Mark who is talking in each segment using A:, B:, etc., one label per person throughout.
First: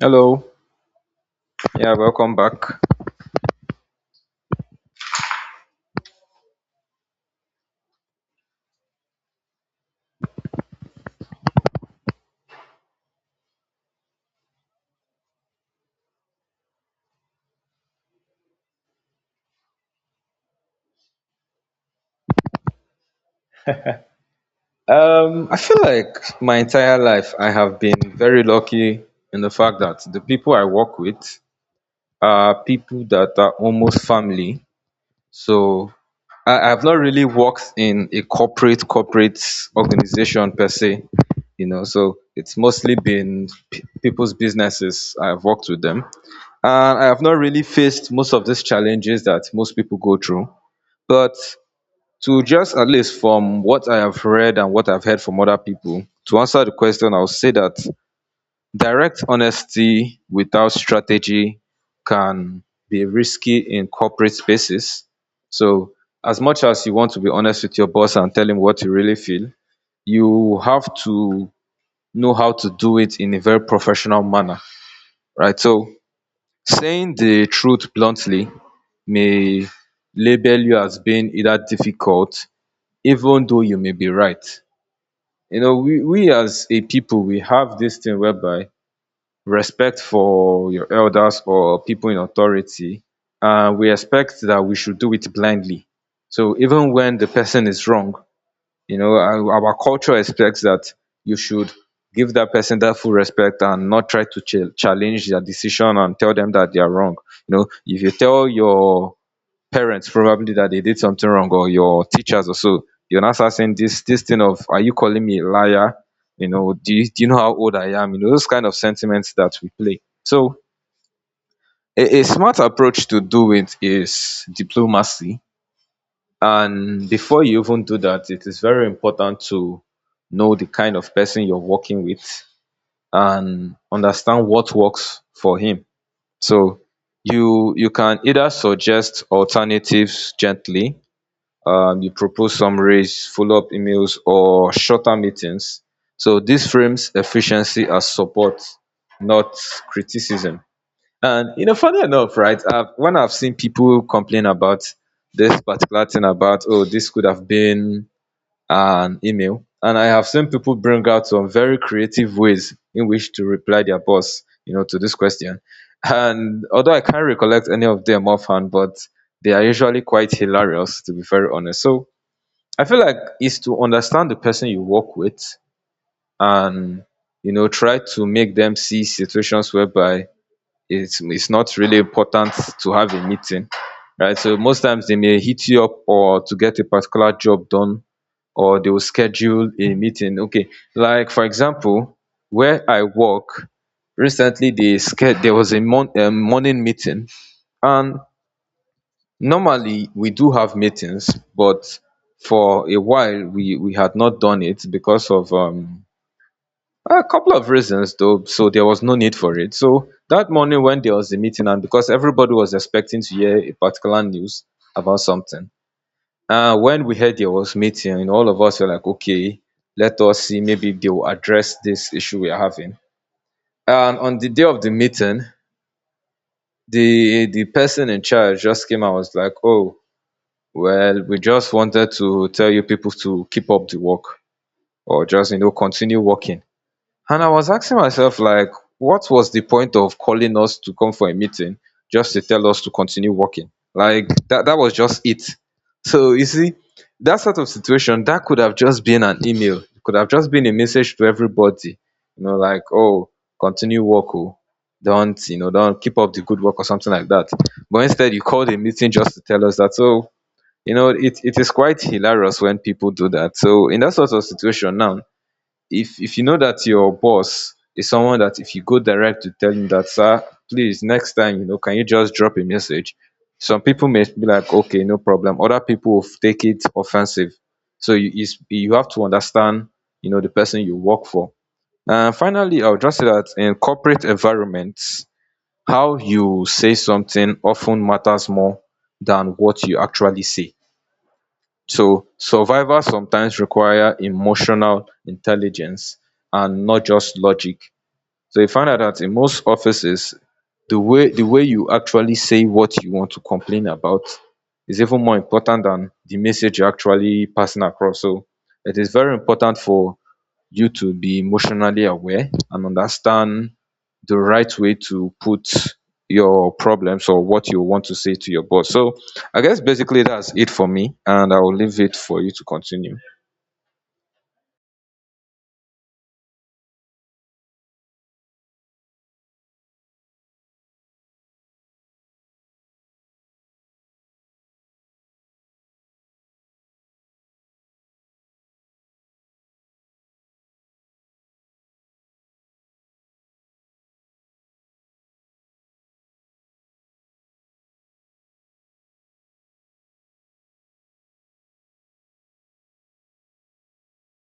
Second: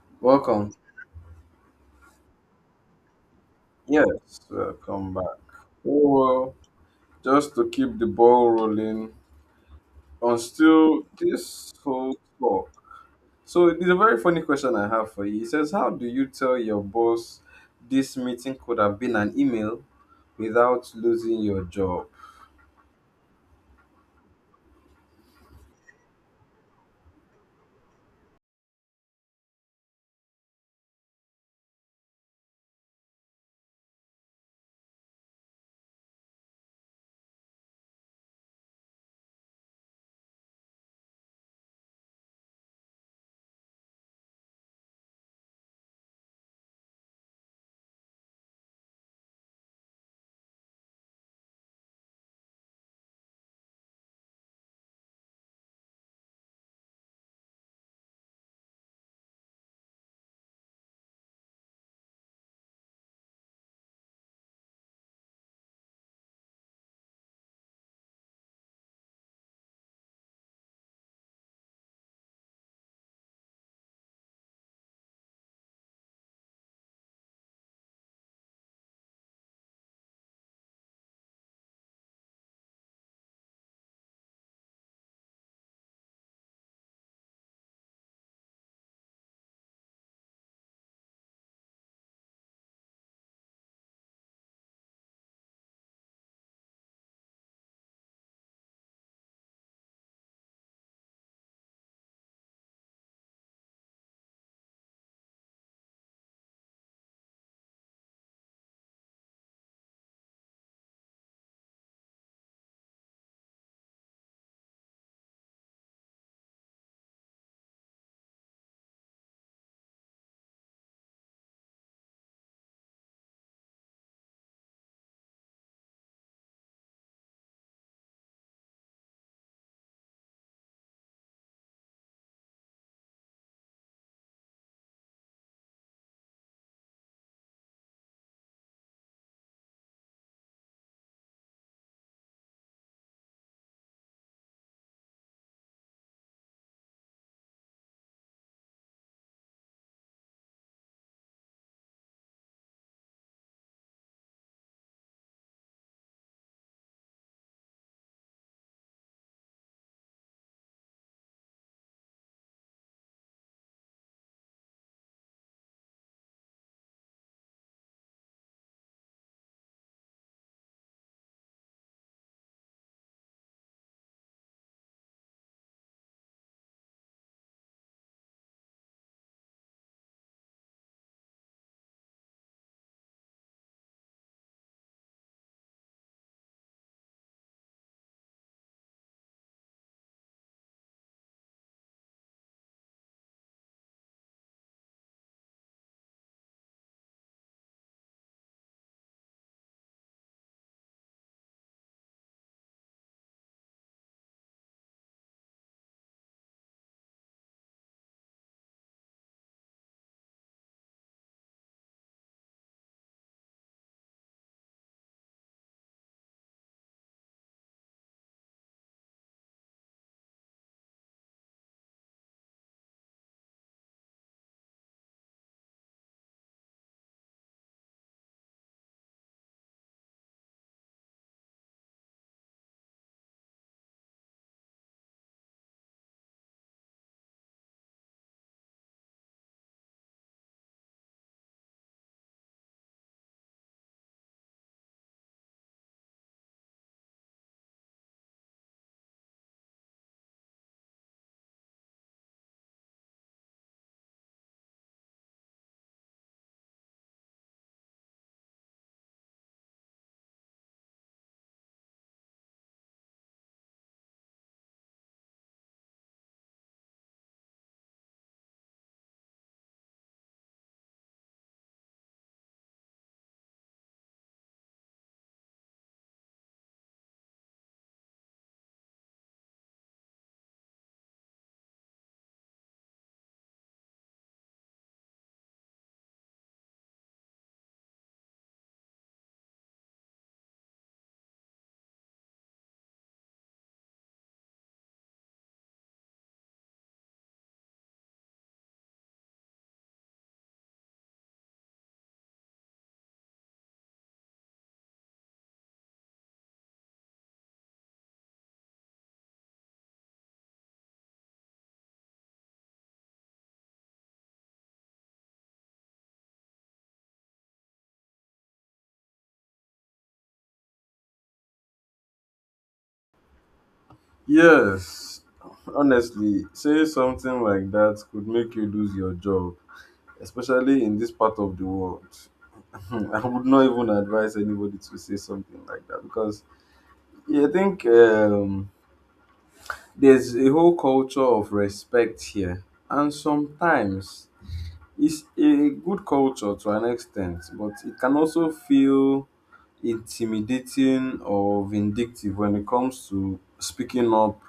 A: Hello.
B: Welcome.
A: Yeah, welcome back.
B: Yes, welcome back. Oh, well, just to keep the ball rolling on still this whole talk. So there's a very funny question I have for you. It says, "How do you tell your boss this meeting could have been an email without losing your job?"
A: I feel like my entire life I have been very lucky in the fact that the people I work with are people that are almost family. So I've not really worked in a corporate organization per se, you know. So it's mostly been people's businesses. I've worked with them, and I have not really faced most of these challenges that most people go through. But to just at least from what I have read and what I've heard from other people, to answer the question, I'll say that direct honesty without strategy can be risky in corporate spaces. So, as much as you want to be honest with your boss and tell him what you really feel, you have to know how to do it in a very professional manner, right? So, saying the truth bluntly may label you as being either difficult, even though you may be right. You know, we as a people, we have this thing whereby respect for your elders or people in authority, and we expect that we should do it blindly. So even when the person is wrong, you know, our culture expects that you should give that person that full respect and not try to challenge their decision and tell them that they are wrong. You know, if you tell your parents probably that they did something wrong or your teachers or so, you're not saying this thing of, are you calling me a liar? You know, do you know how old I am? You know, those kind of sentiments that we play. So a smart approach to do it is diplomacy. And before you even do that, it is very important to know the kind of person you're working with and understand what works for him. So you can either suggest alternatives gently. You propose summaries, follow-up emails, or shorter meetings. So this frames efficiency as support, not criticism. And you know, funny enough, right? When I've seen people complain about this particular thing about, oh, this could have been an email, and I have seen people bring out some very creative ways in which to reply their boss, you know, to this question. And although I can't recollect any of them offhand, but they are usually quite hilarious, to be very honest. So I feel like it's to understand the person you work with, and you know, try to make them see situations whereby it's not really important to have a meeting, right? So most times they may hit you up or to get a particular job done, or they will schedule a meeting. Okay, like for example, where I work, recently they sched there was a a morning meeting. And normally we do have meetings, but for a while we had not done it because of a couple of reasons though. So there was no need for it. So that morning, when there was a meeting, and because everybody was expecting to hear a particular news about something, when we heard there was meeting, and all of us were like, okay, let us see, maybe they will address this issue we are having. And on the day of the meeting, the person in charge just came and was like, oh, well, we just wanted to tell you people to keep up the work, or just, you know, continue working. And I was asking myself, like, what was the point of calling us to come for a meeting just to tell us to continue working? Like, that was just it. So, you see, that sort of situation, that could have just been an email, it could have just been a message to everybody, you know, like, oh, continue work, oh. Don't, you know, don't keep up the good work or something like that. But instead, you called a meeting just to tell us that, oh, you know, it is quite hilarious when people do that. So in that sort of situation now, if you know that your boss is someone that if you go direct to tell him that, sir, please, next time, you know, can you just drop a message? Some people may be like, okay, no problem. Other people will take it offensive. So you have to understand, you know, the person you work for. And finally, I would just say that in corporate environments, how you say something often matters more than what you actually say. So survival sometimes require emotional intelligence and not just logic. So you find out that in most offices, the way you actually say what you want to complain about is even more important than the message you're actually passing across. So it is very important for you to be emotionally aware and understand the right way to put your problems or what you want to say to your boss. So I guess basically that's it for me, and I will leave it for you to continue.
B: Yes. Honestly, saying something like that could make you lose your job, especially in this part of the world. I would not even advise anybody to say something like that because yeah, I think there's a whole culture of respect here, and sometimes it's a good culture to an extent, but it can also feel intimidating or vindictive when it comes to speaking up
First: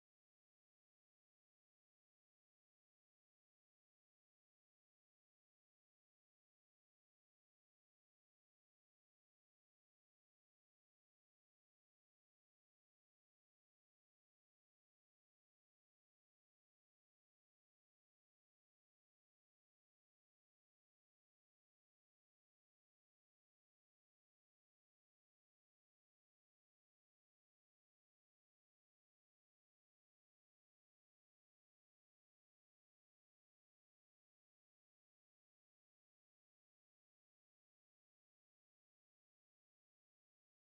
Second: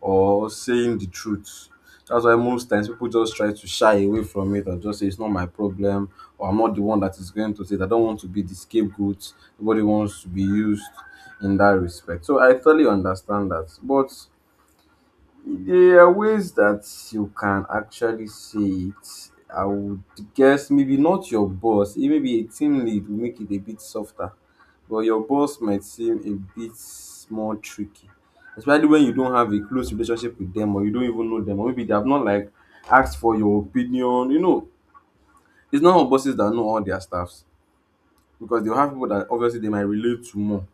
B: or saying the truth. That's why most times people just try to shy away from it or just say it's not my problem or I'm not the one that is going to say it. I don't want to be the scapegoat. Nobody wants to be used in that respect. So I totally understand that, but there are ways that you can actually say it. I would guess maybe not your boss, eh, maybe a team lead will make it a bit softer, but your boss might seem a bit more tricky, especially when you don't have a close relationship with them or you don't even know them, or maybe they have not like asked for your opinion. You know, it's not all bosses that know all their staffs. Because they'll have people that obviously they might relate to more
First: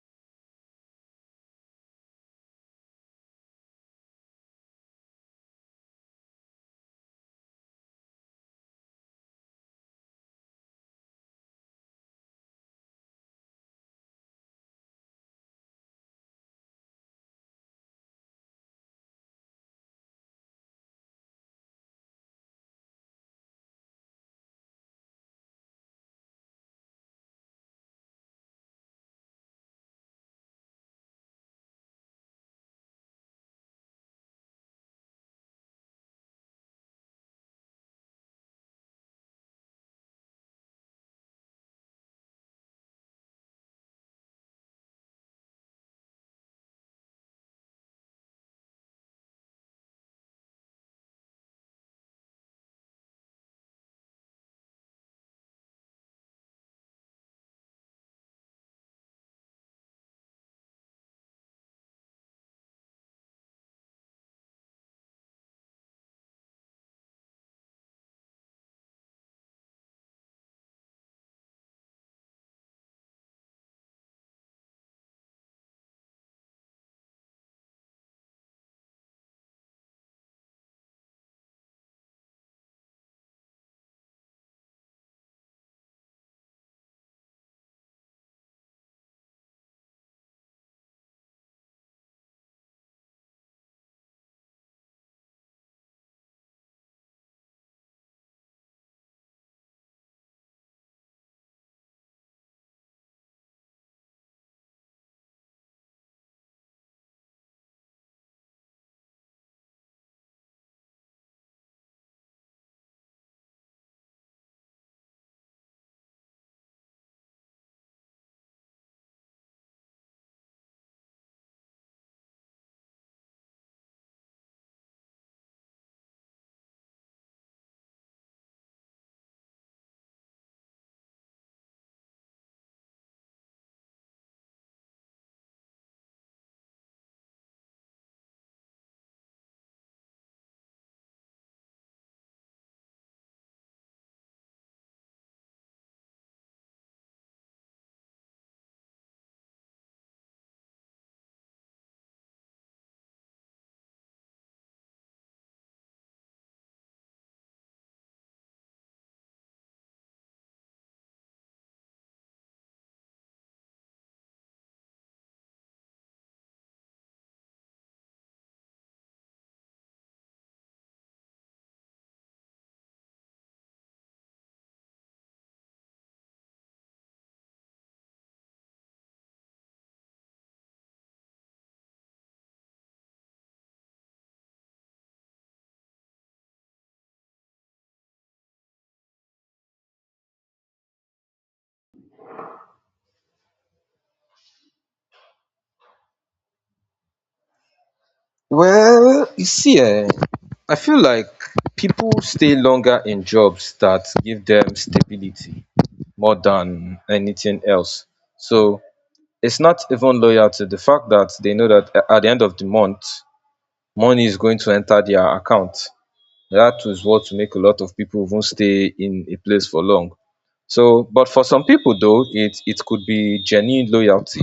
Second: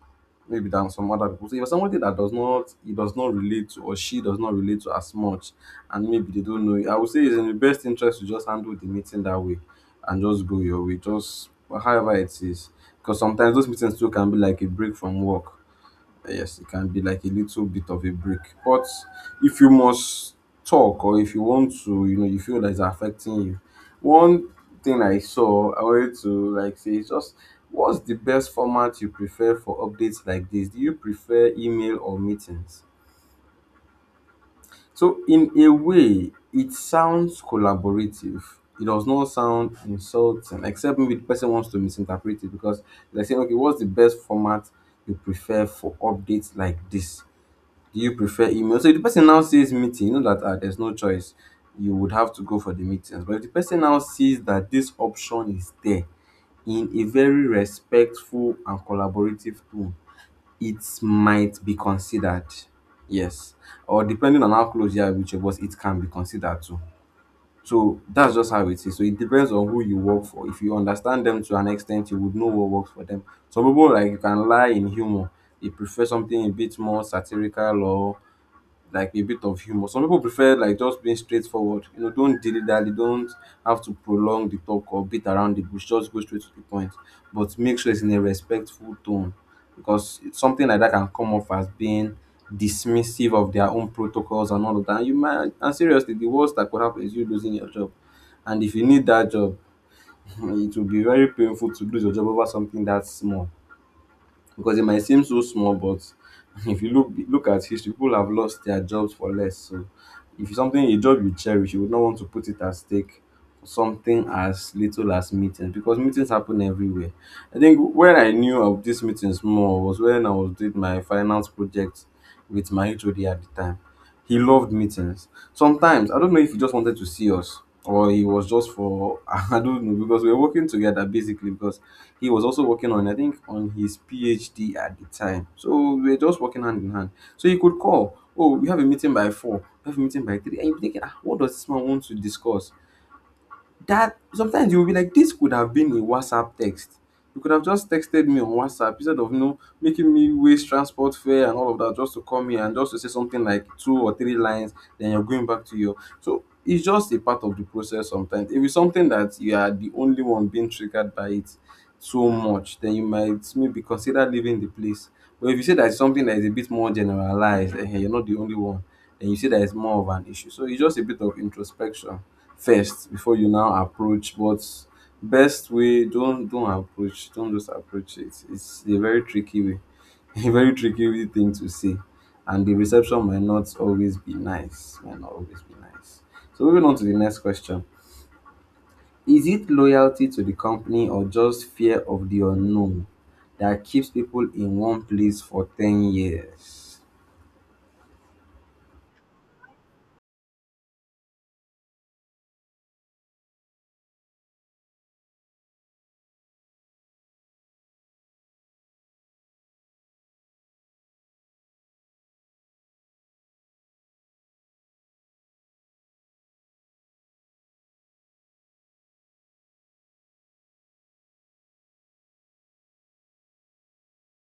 B: maybe than some other people. So if somebody that does not, he does not relate to, or she does not relate to as much, and maybe they don't know it, I would say it's in the best interest to just handle the meeting that way and just go your way, just however it is. Because sometimes those meetings too can be like a break from work. Yes, it can be like a little bit of a break, but if you must talk, or if you want to, you know, you feel that it's affecting you, one thing I saw, I wanted to like say, is just, "What's the best format you prefer for updates like this? Do you prefer email or meetings?" So in a way it sounds collaborative. It does not sound insulting, except maybe the person wants to misinterpret it, because they're saying, "Okay, what's the best format you prefer for updates like this? Do you prefer email?" So if the person now says meeting, you know that, ah, there's no choice. You would have to go for the meetings. But if the person now sees that this option is there in a very respectful and collaborative tone, it might be considered. Yes. Or depending on how close you are with your boss, it can be considered too. So that's just how it is. So it depends on who you work for. If you understand them to an extent, you would know what works for them. Some people like, you can lie in humor. They prefer something a bit more satirical or like a bit of humor. Some people prefer like just being straightforward. You know, don't dilly dally, don't have to prolong the talk or beat around the bush. Just go straight to the point. But make sure it's in a respectful tone, because it's something like that can come off as being dismissive of their own protocols and all of that. And you might, and seriously, the worst that could happen is you losing your job. And if you need that job, it will be very painful to lose your job over something that small, because it might seem so small, but if you look at history, people have lost their jobs for less. So if it's something, a job you cherish, you would not want to put it at stake for something as little as meetings, because meetings happen everywhere. I think when I knew of these meetings more was when I was doing my finance project with my HOD at the time. He loved meetings. Sometimes I don't know if he just wanted to see us, or he was just for, I don't know, because we were working together basically, because he was also working on, I think, on his PhD at the time. So we were just working hand in hand. So he could call, "Oh, we have a meeting by four, we have a meeting by three." And you're thinking, ah, what does this man want to discuss? That sometimes you'll be like, this could have been a WhatsApp text. You could have just texted me on WhatsApp instead of, you know, making me waste transport fare and all of that, just to come here and just to say something like two or three lines, then you're going back to your, so it's just a part of the process sometimes. If it's something that you are the only one being triggered by it so much, then you might maybe consider leaving the place. But if you say that it's something that is a bit more generalized, eh, you're not the only one, then you see that it's more of an issue. So it's just a bit of introspection first before you now approach. But best way, don't approach, don't just approach it. It's a very tricky way, a very tricky way thing to say, and the reception might not always be nice, might not always be nice. So moving on to the next question, is it loyalty to the company or just fear of the unknown that keeps people in one place for 10 years?
A: Well, you see, eh, I feel like people stay longer in jobs that give them stability more than anything else. So it's not even loyalty. The fact that they know that at the end of the month, money is going to enter their account. That is what will make a lot of people even stay in a place for long. So, but for some people though, it could be genuine loyalty.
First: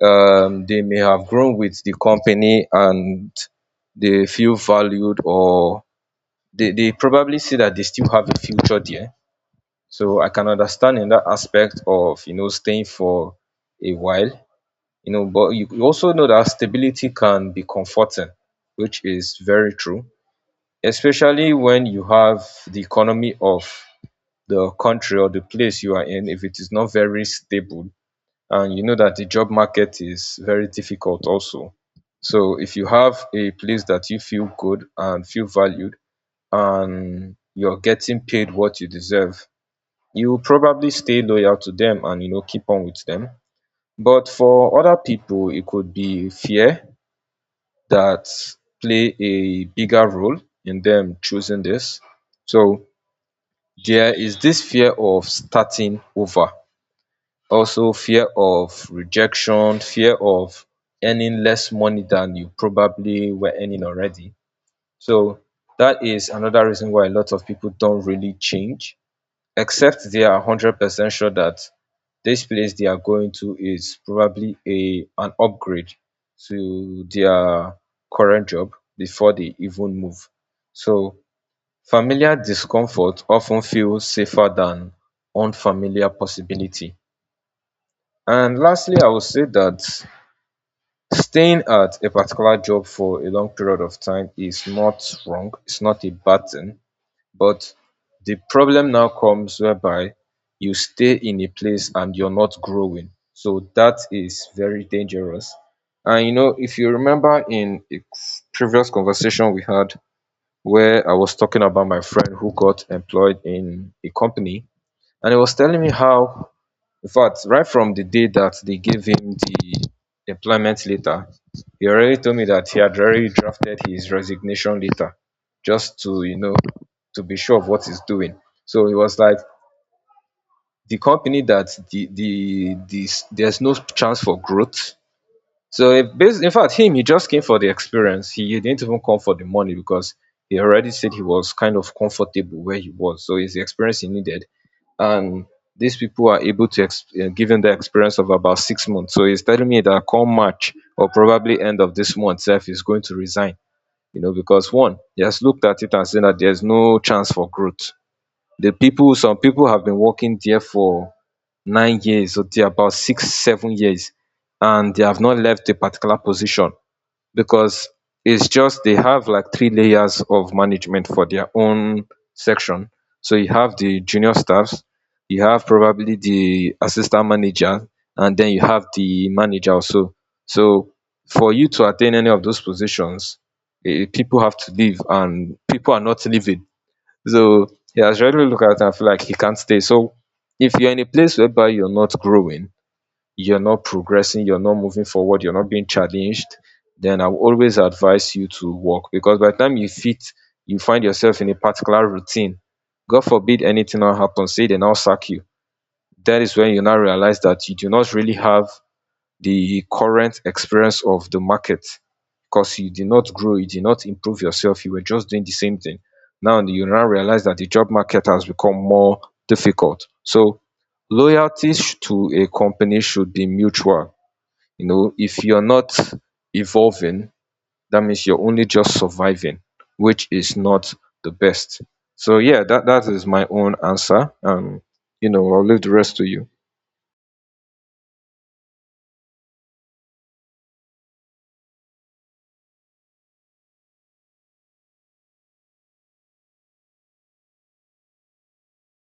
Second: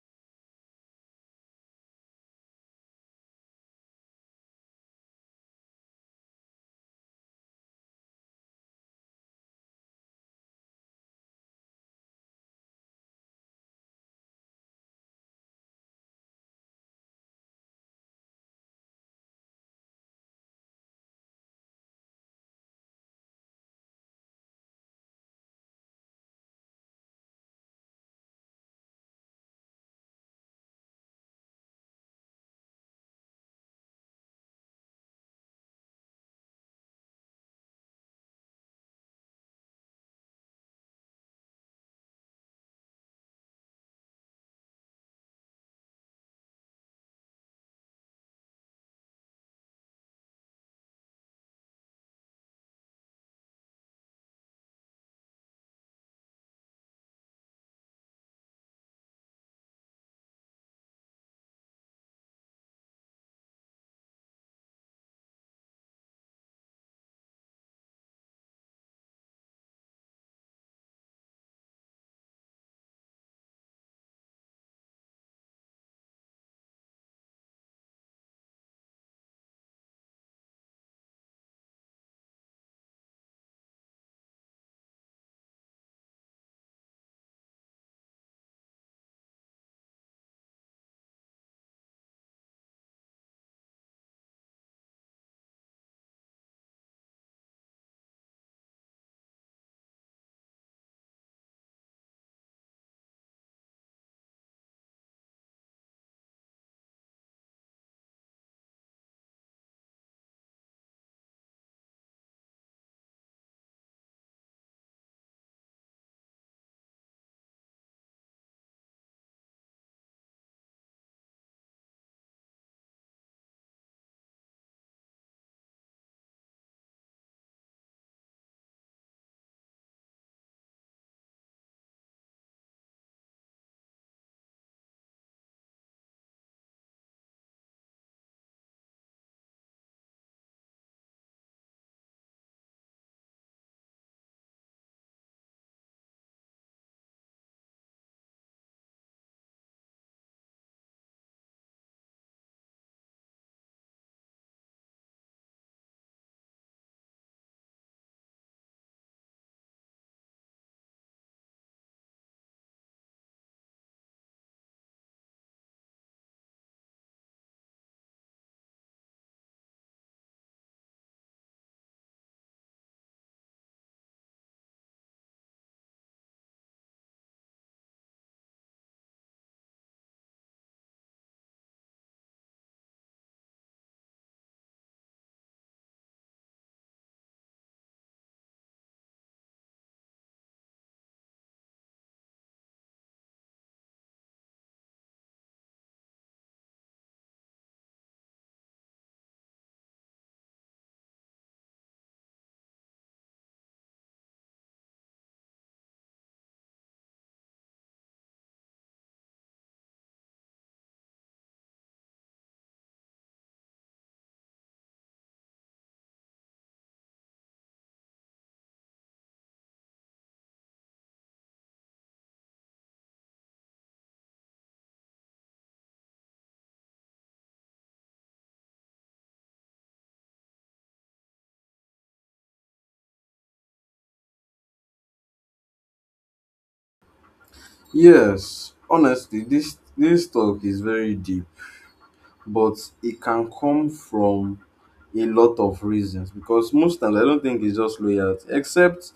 A: They may have grown with the company and they feel valued, or they probably see that they still have a future there. So I can understand in that aspect of, you know, staying for a while, you know. But you also know that stability can be comforting, which is very true. Especially when you have the economy of the country or the place you are in, if it is not very stable, and you know that the job market is very difficult also. So if you have a place that you feel good and feel valued, and you're getting paid what you deserve, you will probably stay loyal to them and you know keep on with them. But for other people, it could be fear that play a bigger role in them choosing this. So there is this fear of starting over, also fear of rejection, fear of earning less money than you probably were earning already. So that is another reason why a lot of people don't really change, except they are 100% sure that this place they are going to is probably a an upgrade to their current job before they even move. So familiar discomfort of ten feels safer than unfamiliar possibility. And lastly, I would say that staying at a particular job for a long period of time is not wrong, it's not a bad thing. But the problem now comes whereby you stay in a place and you're not growing. So that is very dangerous. And you know, if you remember, in a previous conversation we had, where I was talking about my friend who got employed in a company, and he was telling me how, in fact, right from the day that they gave him the employment letter, he already told me that he had already drafted his resignation letter just to, you know, to be sure of what he's doing. So it was like, the company that there's no chance for growth. So if bas in fact, him, he just came for the experience. He didn't even come for the money because he already said he was kind of comfortable where he was. So it's the experience he needed, and these people are able to give him the experience of about 6 months. So he's telling me that come March or probably end of this month, self is going to resign. You know, because one, he has looked at it and seen that there's no chance for growth. The people, some people have been working there for 9 years or till about 6, 7 years, and they have not left a particular position because it's just they have like 3 layers of management for their own section. So you have the junior staffs, you have probably the assistant manager, and then you have the manager also. So for you to attain any of those positions, eh, people have to leave, and people are not leaving. So he has really looked at it and feel like he can't stay. So if you're in a place whereby you're not growing, you're not progressing, you're not moving forward, you're not being challenged, then I will always advise you to walk. Because by the time you fit, you find yourself in a particular routine. God forbid anything now happens, say they now sack you. That is when you now realize that you do not really have the current experience of the market because you did not grow, you did not improve yourself, you were just doing the same thing. Now you now realize that the job market has become more difficult. So loyalty to a company should be mutual. You know, if you're not evolving, that means you're only just surviving, which is not the best. So yeah, that is my own answer. I'll leave the rest to you.
B: Yes, honestly, this talk is very deep, but it can come from a lot of reasons, because most times I don't think it's just loyalty, except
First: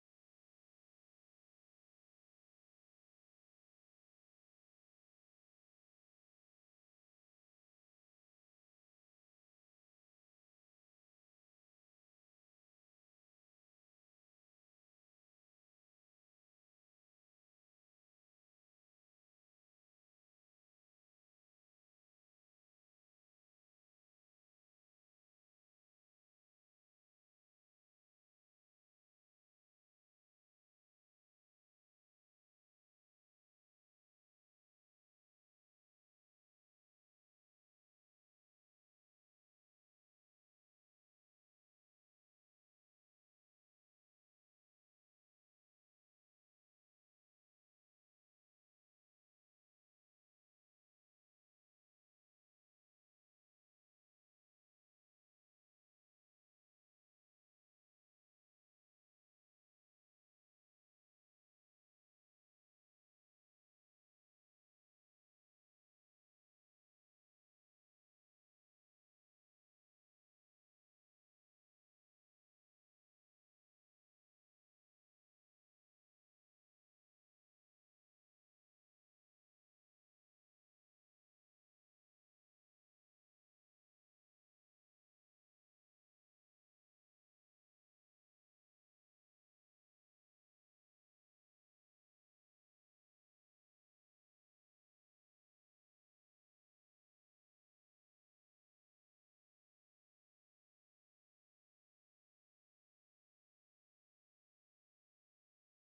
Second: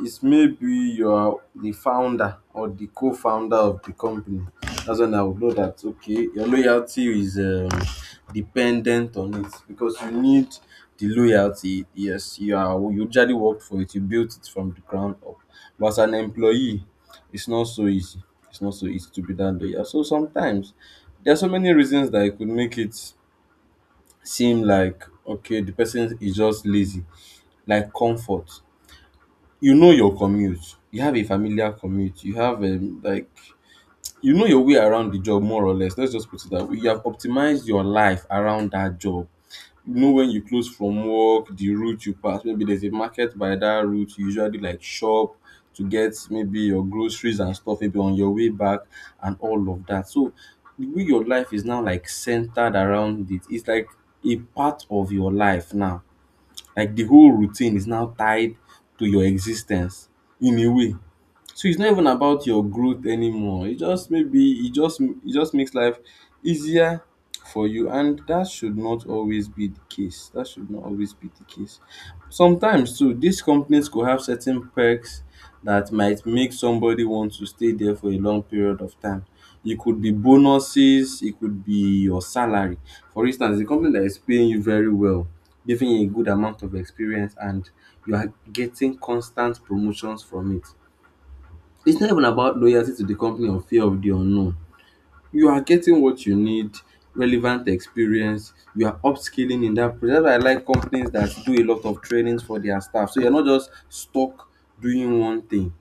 B: it's maybe you are the founder or the co-founder of the company. That's when I would know that, okay, your loyalty is dependent on it, because you need the loyalty. Yes, you are, you usually worked for it, you built it from the ground up. But as an employee, it's not so easy. It's not so easy to be that loyal. So sometimes there are so many reasons that it could make it seem like, okay, the person is just lazy, like comfort. You know your commute. You have a familiar commute. You have, like, you know your way around the job more or less. Let's just put it that way. You have optimized your life around that job. You know when you close from work, the route you pass, maybe there's a market by that route, you usually like shop to get maybe your groceries and stuff, maybe on your way back and all of that. So the way your life is now like centered around it, it's like a part of your life now. Like the whole routine is now tied to your existence in a way. So it's not even about your growth anymore. It just, maybe it just, it just makes life easier for you, and that should not always be the case. That should not always be the case. Sometimes too, these companies could have certain perks that might make somebody want to stay there for a long period of time. It could be bonuses, it could be your salary. For instance, a company that is paying you very well, giving you a good amount of experience, and you are getting constant promotions from it, it's not even about loyalty to the company or fear of the unknown. You are getting what you need, relevant experience, you are upskilling in that. That's why I like companies that do a lot of trainings for their staff. So you're not just stuck doing one thing.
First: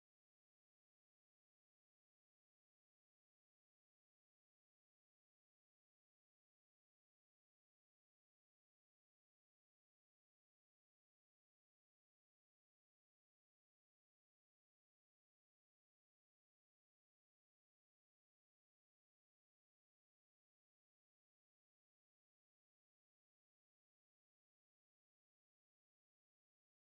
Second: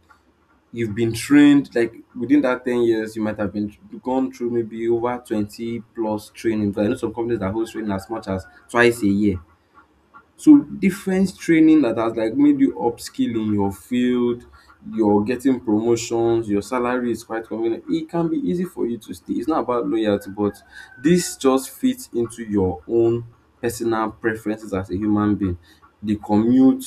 B: You've been trained, like within that 10 years, you might have been gone through maybe over 20 plus training. But I know some companies that hold training as much as twice a year. So different training that has like made you upskill in your field, you're getting promotions, your salary is quite convenient. It can be easy for you to stay. It's not about loyalty, but this just fits into your own personal preferences as a human being. The commute,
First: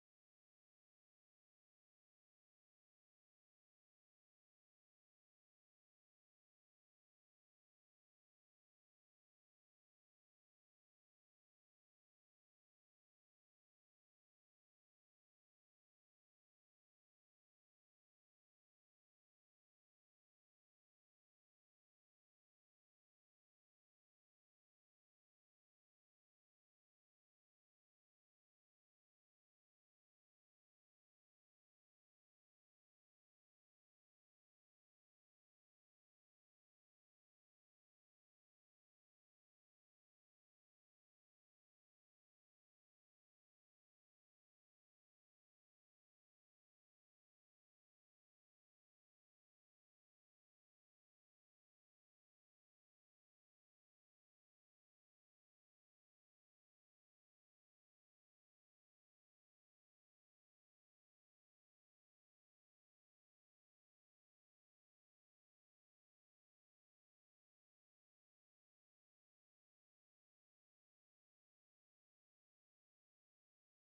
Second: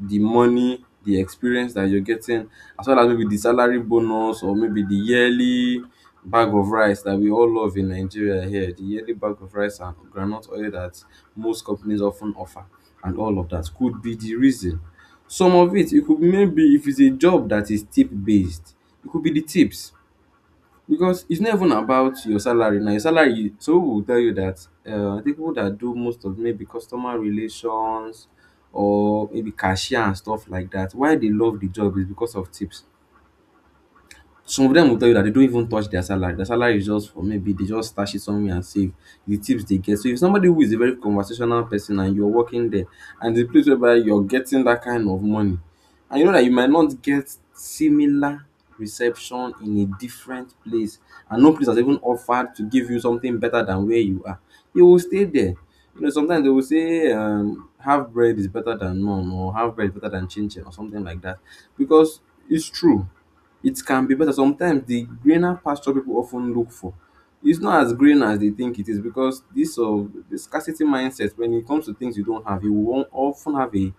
B: the money, the experience that you're getting, as well as maybe the salary bonus or maybe the yearly bag of rice that we all love in Nigeria here, the yearly bag of rice and groundnut oil that most companies often offer and all of that could be the reason. Some of it, it could maybe, if it's a job that is tip based, it could be the tips, because it's not even about your salary. Now, your salary, so some people will tell you that I think people that do most of maybe customer relations or maybe cashier and stuff like that, why they love the job is because of tips. Some of dem go tell you that they don't even touch their salary. Their salary is just for maybe they just stash it somewhere and save the tips they get. So if somebody who is a very conversational person and you're working there, and the place whereby you're getting that kind of money, and you know that you might not get similar reception in a different place, and no place has even offered to give you something better than where you are, you will stay there. You know, sometimes they will say half bread is better than none, or half bread is better than chin chin or something like that, because it's true, it can be better. Sometimes the greener pasture people often look for is not as green as they think it is, because this of the scarcity mindset. When it comes to things you don't have, you won't often have a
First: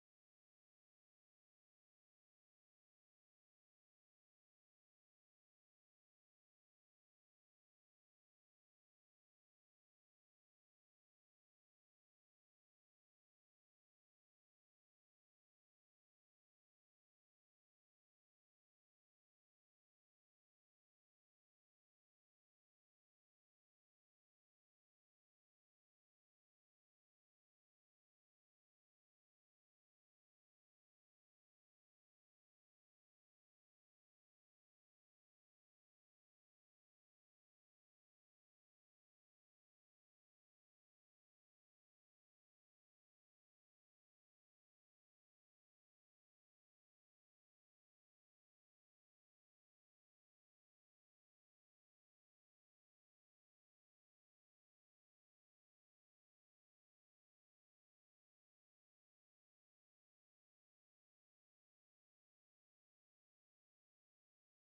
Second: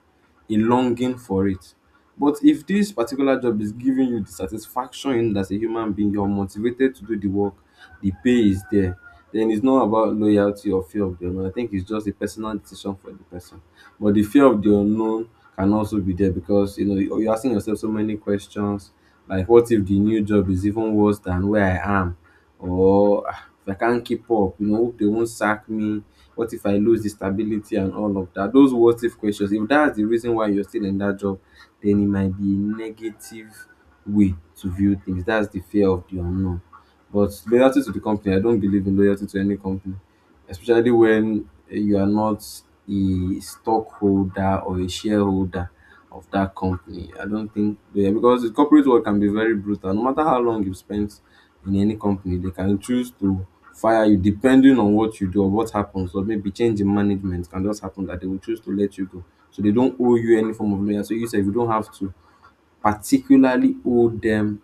B: a longing for it. But if this particular job is giving you the satisfaction in it as a human being, you're motivated to do the work, the pay is there, then it's not about loyalty or fear of the unknown. I think it's just a personal decision for the person. But the fear of the unknown can also be there, because you know you're asking yourself so many questions. Like, what if the new job is even worse than where I am? Or, ah, if I can't keep up, you know, hope they won't sack me. What if I lose the stability and all of that? Those what if questions, if that's the reason why you're still in that job, then it might be a negative way to view things. That's the fear of the unknown. But loyalty to the company, I don't believe in loyalty to any company, especially when you are not a stockholder or a shareholder of that company. I don't think, yeah, because the corporate world can be very brutal. No matter how long you've spent in any company, they can choose to fire you depending on what you do or what happens, or maybe change in management can just happen that they will choose to let you go. So they don't owe you any form of loyalty. So you say if you don't have to particularly owe them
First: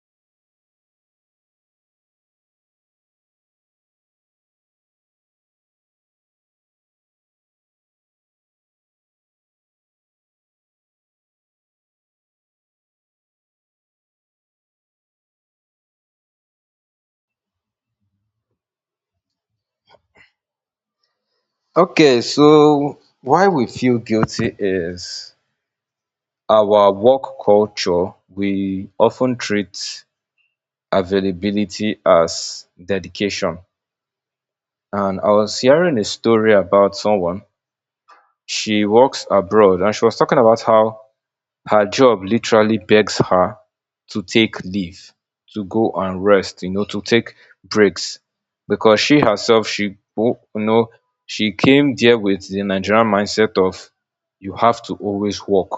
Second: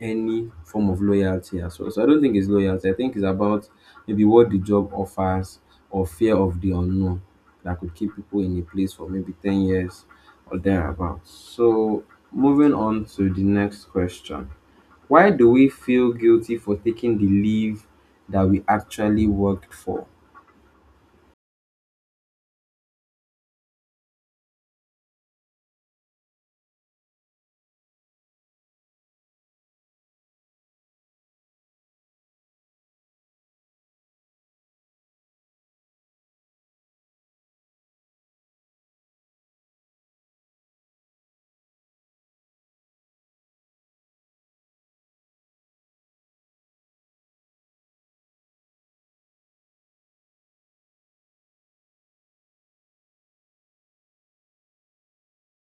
B: any form of loyalty as well. So I don't think it's loyalty. I think it's about maybe what the job offers or fear of the unknown that could keep people in a place for maybe 10 years or thereabouts. So, moving on to the next question. Why do we feel guilty for taking the leave that we actually worked for?
A: Okay, so why we feel guilty is our work culture. We often treat availability as dedication. And I was hearing a story about someone. She works abroad and she was talking about how her job literally begs her to take leave to go and rest, you know, to take breaks. Because she herself, she, you know, she came there with the Nigerian mindset of you have to always work,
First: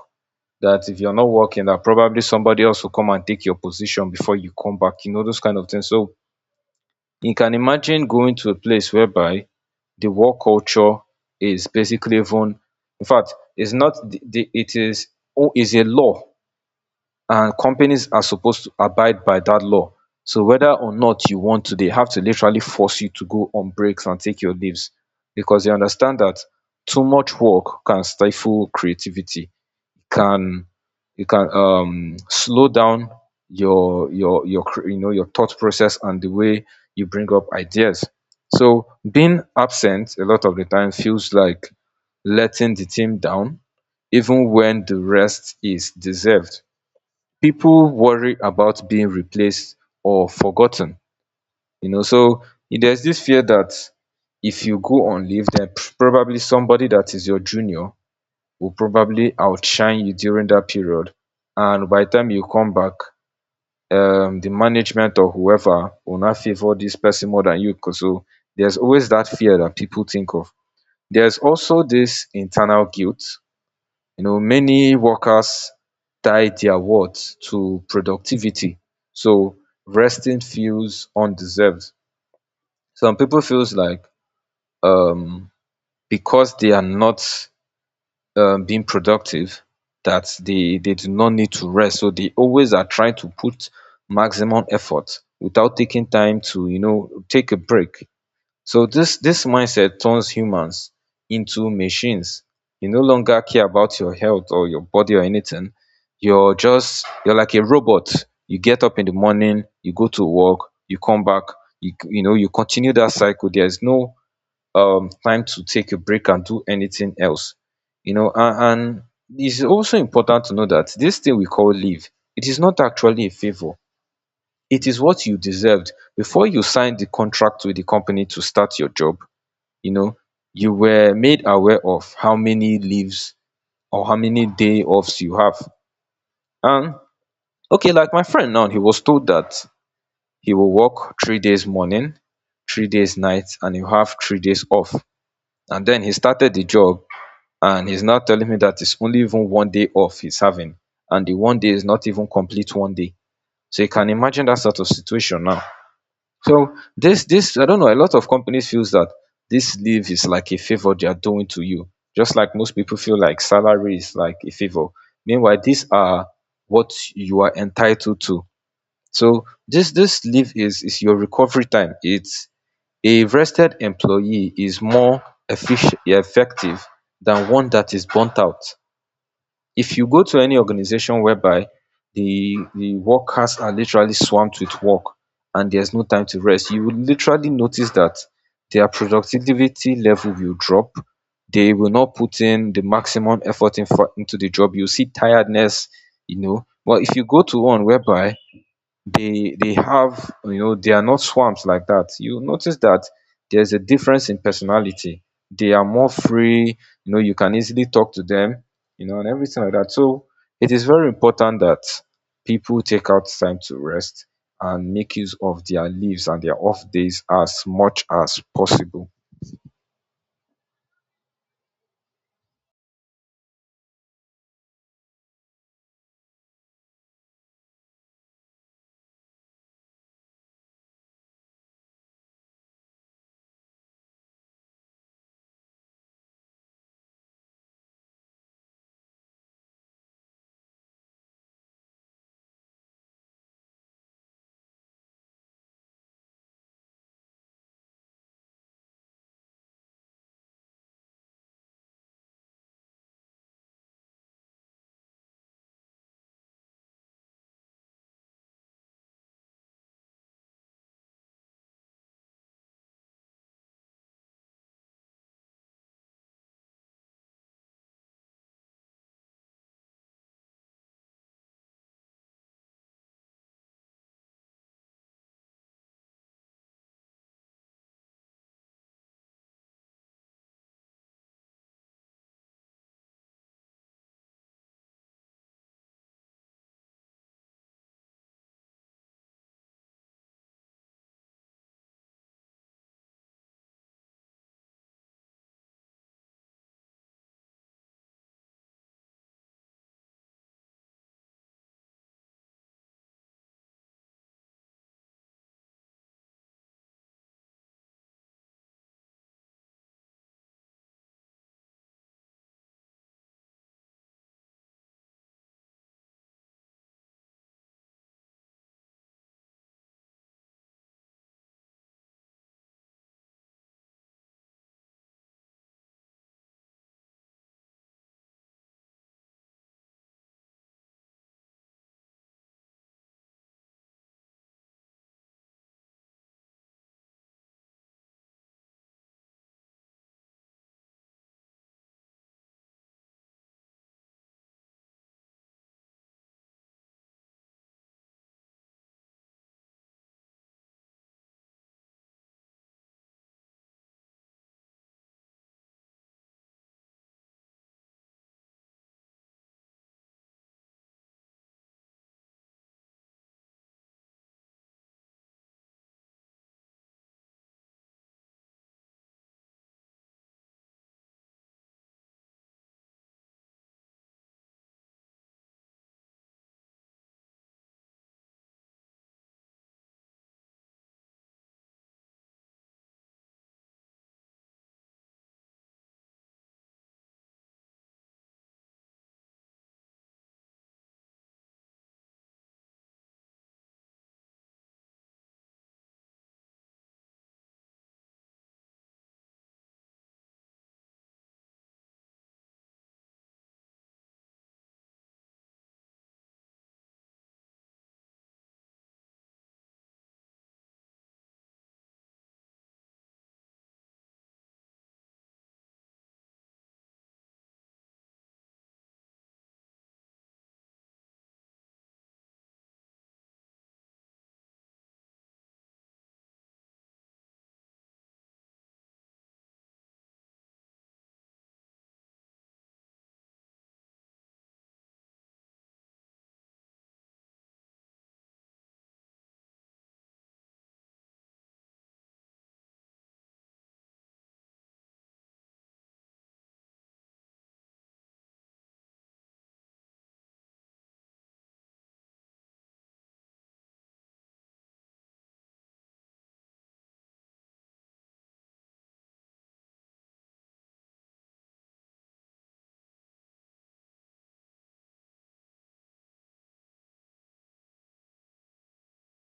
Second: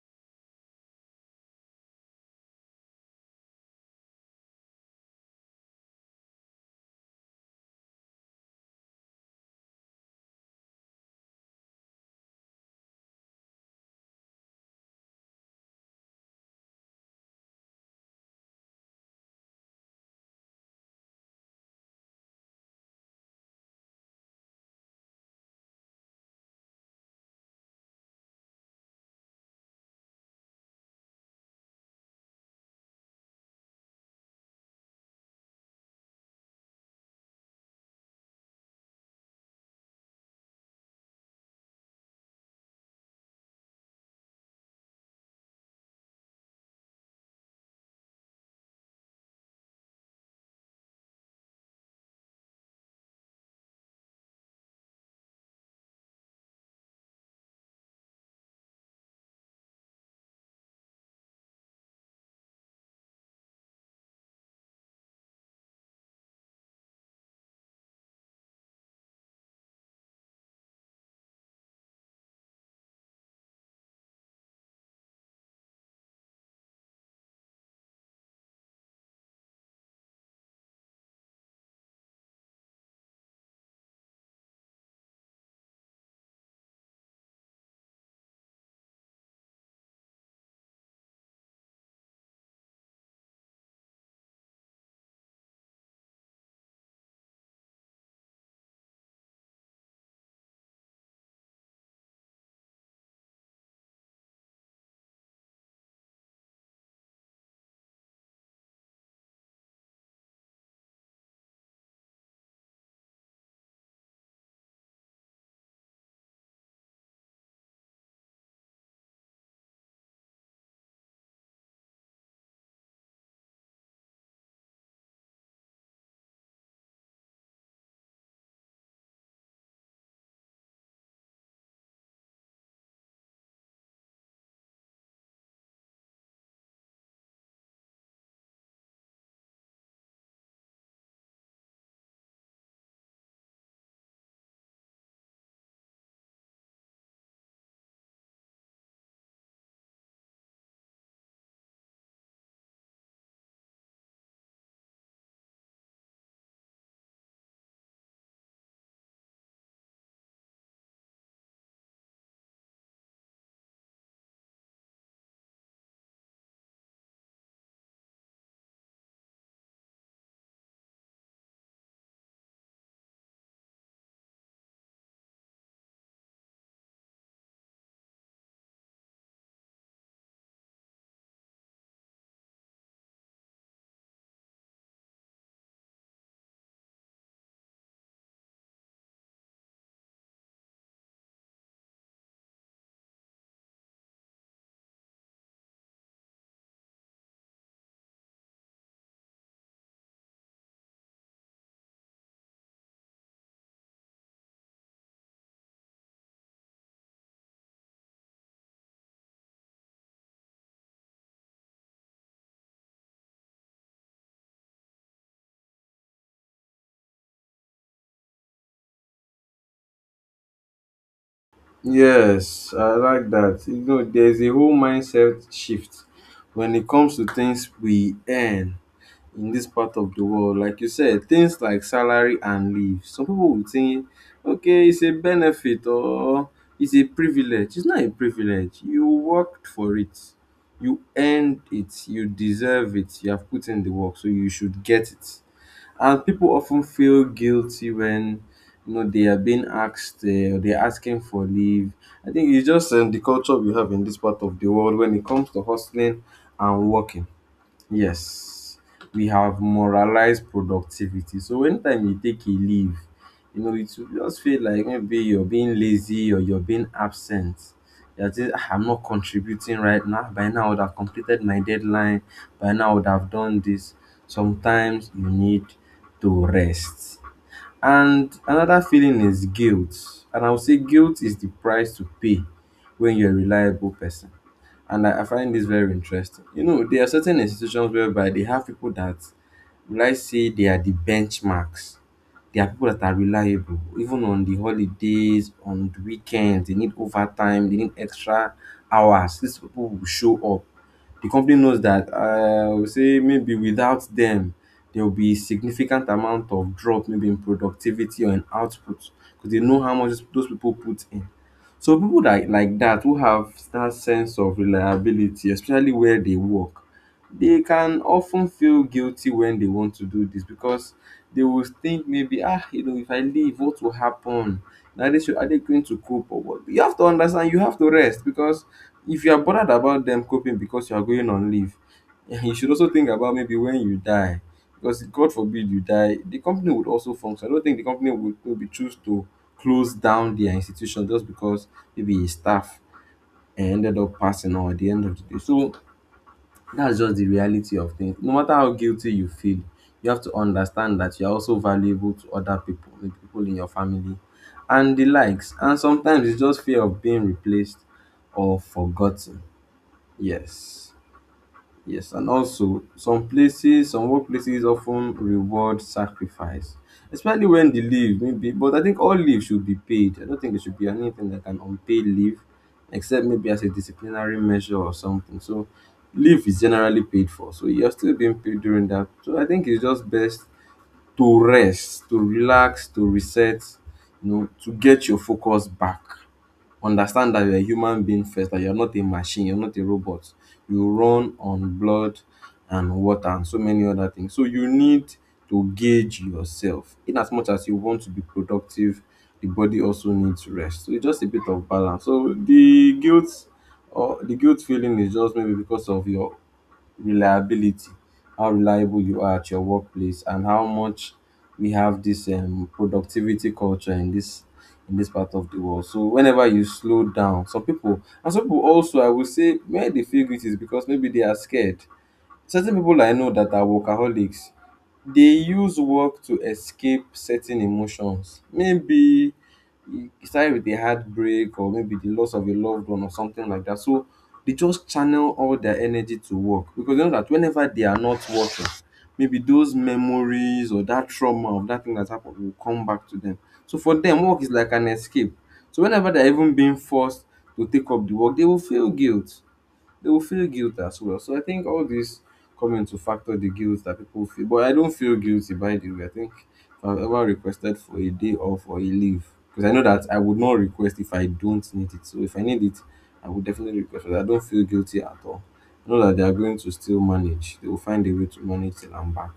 A: that if you're not working that probably somebody else will come and take your position before you come back, you know, those kind of things. So you can imagine going to a place whereby the work culture is basically, even in fact it's not the it is, oh, is a law and companies are supposed to abide by that law. So whether or not you want to, they have to literally force you to go on breaks and take your leaves, because they understand that too much work can stifle creativity, can, you can slow down your you know, your thought process and the way you bring up ideas. So being absent a lot of the time feels like letting the team down even when the rest is deserved. People worry about being replaced or forgotten, you know. So there's this fear that if you go on leave then probably somebody that is your junior will probably outshine you during that period, and by the time you come back, the management or whoever will not favor this person more than you 'cause. So there's always that fear that people think of. There's also this internal guilt. You know, many workers tie their worth to productivity. So resting feels undeserved. Some people feels like um because they are not being productive, that they do not need to rest. So they always are trying to put maximum effort without taking time to, you know, take a break. So this mindset turns humans into machines. You no longer care about your health or your body or anything. You're just, you're like a robot. You get up in the morning, you go to work, you come back, you know, you continue that cycle. There's no time to take a break and do anything else, you know. And it's also important to know that this thing we call leave, it is not actually a favour. It is what you deserved before you signed the contract with the company to start your job. You know, you were made aware of how many leaves or how many day offs you have. And okay, like my friend now, he was told that he will work 3 days morning, 3 days night, and he'll have 3 days off. And then he started the job, and he's now telling me that it's only even one day off he's having, and the one day is not even complete one day. So you can imagine that sort of situation now. So this I don't know, a lot of companies feels that this leave is like a favor they are doing to you, just like most people feel like salary is like a favor. Meanwhile, these are what you are entitled to. So this leave is your recovery time. It's, a rested employee is more efficient, effective than one that is burnt out. If you go to any organization whereby the workers are literally swamped with work and there's no time to rest, you will literally notice that their productivity level will drop. They will not put in the maximum effort in for, into the job. You see tiredness, you know. But if you go to one whereby they have, you know, they are not swamps like that, you notice that there's a difference in personality. They are more free, you know, you can easily talk to them, you know, and everything like that. So it is very important that people take out time to rest and make use of their leaves and their off days as much as possible.
B: Yes, I like that. You know, there's a whole mindset shift when it comes to things we earn in this part of the world. Like you said, things like salary and leave. Some people would think, okay, it's a benefit or it's a privilege. It's not a privilege. You worked for it, you earned it, you deserve it, you have put in the work, so you should get it. And people often feel guilty when you know they are being asked, they're asking for leave. I think it's just the culture we have in this part of the world when it comes to hustling and working. Yes, we have moralized productivity. So anytime you take a leave, you know, it will just feel like maybe you're being lazy or you're being absent. You're just, "Ah, I'm not contributing right now. By now, I would have completed my deadline. By now, I would have done this." Sometimes you need to rest. And another feeling is guilt. And I would say guilt is the price to pay when you're a reliable person. And I find this very interesting. You know, there are certain institutions whereby they have people that, will I say, they are the benchmarks. They are people that are reliable, even on the holidays, on the weekends, they need overtime, they need extra hours. These people will show up. The company knows that, I will say maybe without them, there will be significant amount of drop, maybe in productivity or in output, because they know how much those people put in. So people that like that who have that sense of reliability, especially where they work, they can often feel guilty when they want to do this, because they will think, maybe ah, you know, if I leave, what will happen now? they, should are they going to cope or what? You have to understand, you have to rest, because if you are bothered about them coping because you are going on leave, you should also think about maybe when you die. Because, god forbid you die, the company would also function. I don't think the company would maybe choose to close down their institution just because maybe a staff ended up passing on at the end of the day. So, that's just the reality of things. No matter how guilty you feel, you have to understand that you are also valuable to other people, the people in your family, and the likes. And sometimes it's just fear of being replaced or forgotten. Yes. Yes, and also some places, some workplaces often reward sacrifice, especially when the leave maybe. But I think all leave should be paid. I don't think there should be anything like an unpaid leave, except maybe as a disciplinary measure or something. So leave is generally paid for. So you're still being paid during that. So I think it's just best to rest, to relax, to reset, you know, to get your focus back. Understand that you're a human being first, that you're not a machine, you're not a robot. You run on blood and water and so many other things. So you need to gauge yourself. In as much as you want to be productive, the body also needs rest. So it's just a bit of balance. So the guilt or the guilt feeling is just maybe because of your reliability, how reliable you are at your workplace, and how much we have this productivity culture in this part of the world. So whenever you slow down, some people, and some people also I would say where they feel it is because maybe they are scared. Certain people I know that are workaholics, they use work to escape certain emotions. Maybe e started with a heartbreak or maybe the loss of a loved one or something like that. So they just channel all their energy to work, because they know that whenever they are not working, maybe those memories or that trauma of that thing that happened will come back to them. So for them, work is like an escape. So whenever they're even being forced to take up the work, they will feel guilt, they will feel guilt as well. So I think all these come into factor the guilt that people feel. But I don't feel guilty, by the way. I think if I've ever requested for a day off or a leave, because I know that I would not request if I don't need it. So if I need it, I would definitely request it. I don't feel guilty at all. I know that they are going to still manage. They will find a way to manage till I'm back,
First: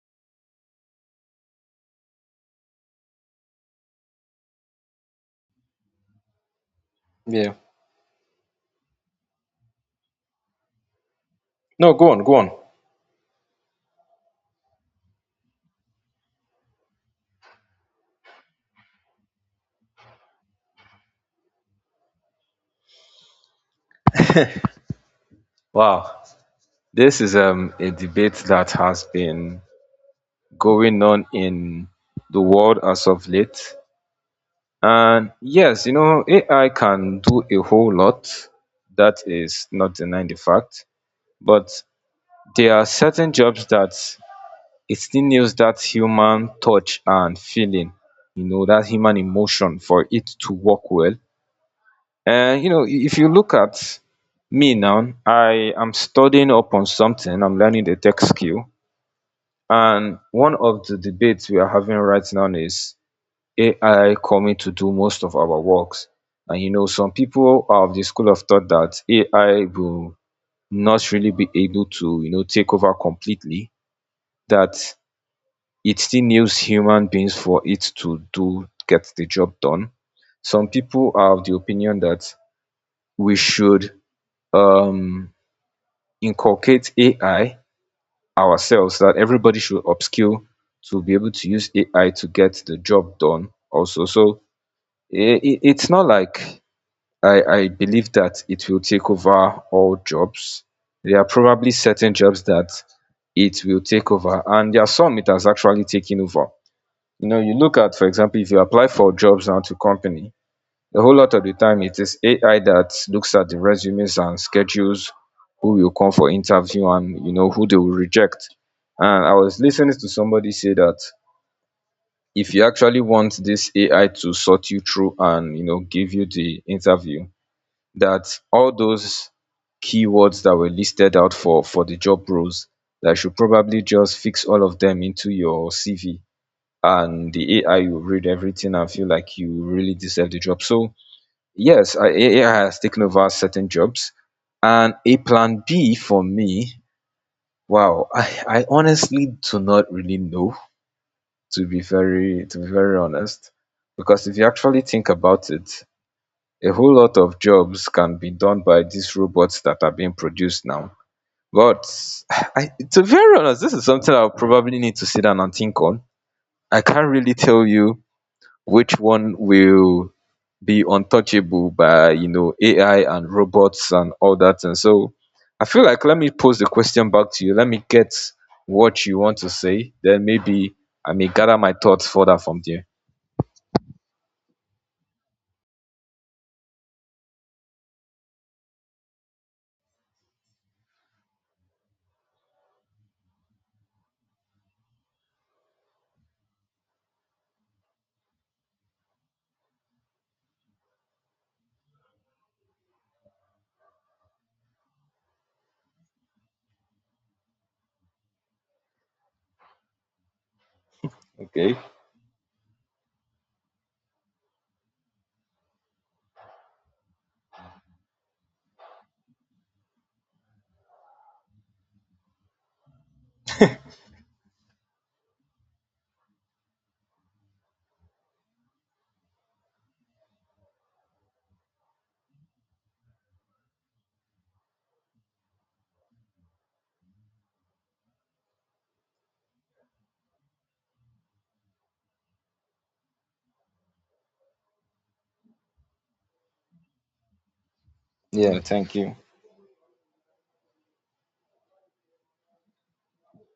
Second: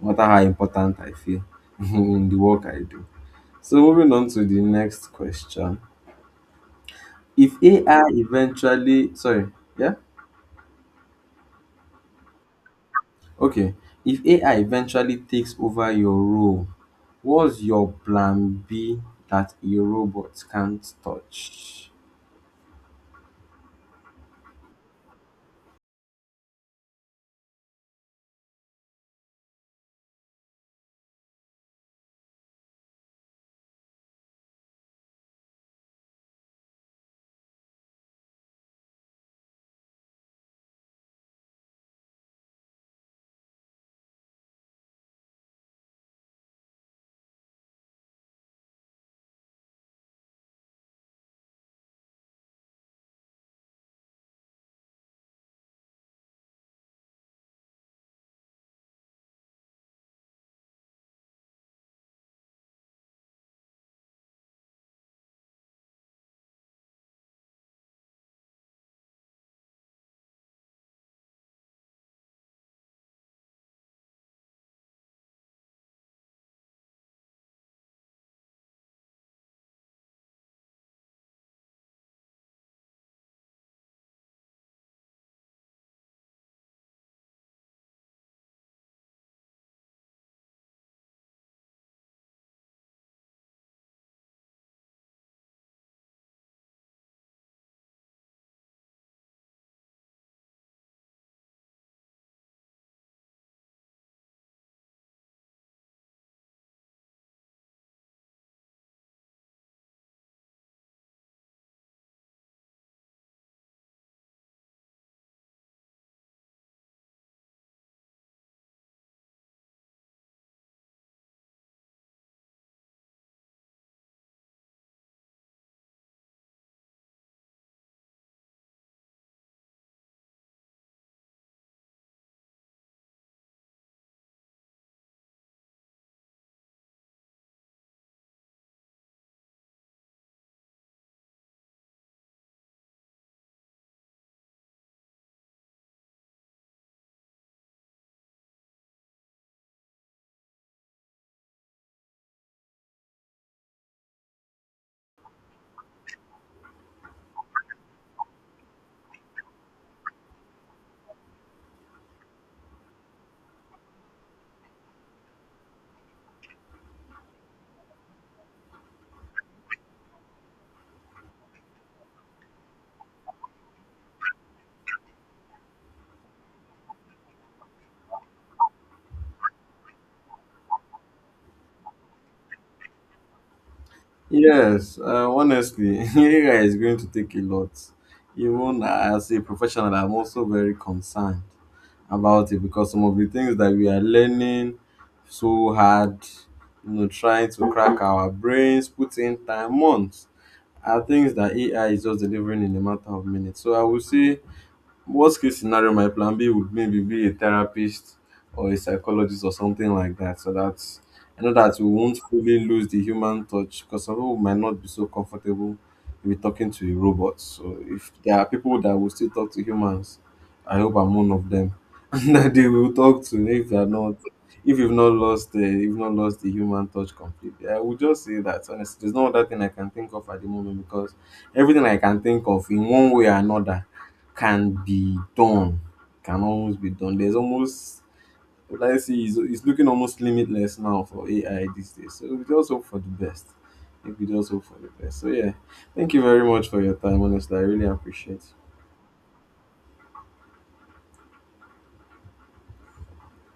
B: no matter how important I feel in the work I do. So, moving on to the next question.
A: Yeah.
B: If AI eventually, sorry, yeah.
A: No, go on, go on.
B: Okay, if AI eventually takes over your role, what's your plan B that a robot can't touch?
A: Wow, this is a debate that has been going on in the world as of late. And yes, you know, AI can do a whole lot. That is not denying the fact. But there are certain jobs that it still needs that human touch and feeling, you know, that human emotion for it to work well. And, you know, if you look at me now, I am studying up on something, I'm learning the tech skill. And one of the debates we are having right now is AI coming to do most of our works. And you know, some people are of the school of thought that AI will not really be able to, you know, take over completely, that it still needs human beings for it to do, get the job done. Some people are of the opinion that we should um inculcate AI ourselves, that everybody should upskill to be able to use AI to get the job done also. So eh, it's not like I believe that it will take over all jobs. There are probably certain jobs that it will take over, and there are some it has actually taken over. You know, you look at, for example, if you apply for jobs now to company, a whole lot of the time it is AI that looks at the resumes and schedules who will come for interview and you know who they will reject. And I was listening to somebody say that if you actually want this AI to sort you through and you know give you the interview, that all those keywords that were listed out for the job roles, that should probably just fix all of them into your CV and the AI will read everything and feel like you really deserve the job. So yes, AI has taken over certain jobs. And a plan B for me, wow, I honestly do not really know, to be very, to be very honest. Because if you actually think about it, a whole lot of jobs can be done by these robots that are being produced now. But I, to be very honest, this is something I'll probably need to sit down and think on. I can't really tell you which one will be untouchable by, you know, AI and robots and all that. And so I feel like, let me pose the question back to you. Let me get what you want to say. Then maybe I may gather my thoughts further from there.
B: Yes, honestly, AI is going to take a lot. Even as a professional, I'm also very concerned about it, because some of the things that we are learning so hard, you know, trying to crack our brains, put in time, months, are things that AI is just delivering in a matter of minutes. So I would say, worst case scenario, my plan B would maybe be a therapist or a psychologist or something like that. So that I know that
A: Okay.
B: we won't fully lose the human touch, because some people might not be so comfortable with talking to a robot. So if there are people that will still talk to humans, I hope I'm one of them that they will talk to, if they are not, if you've not lost the, you've not lost the human touch completely. I would just say that honestly, there's no other thing I can think of at the moment, because everything I can think of in one way or another can be done, can always be done. There's almost, would I say, it's looking almost limitless now for AI these days. So we just hope for the best. If we just hope for the best. So yeah, thank you very much for your time. Honestly, I really appreciate.
A: Yeah.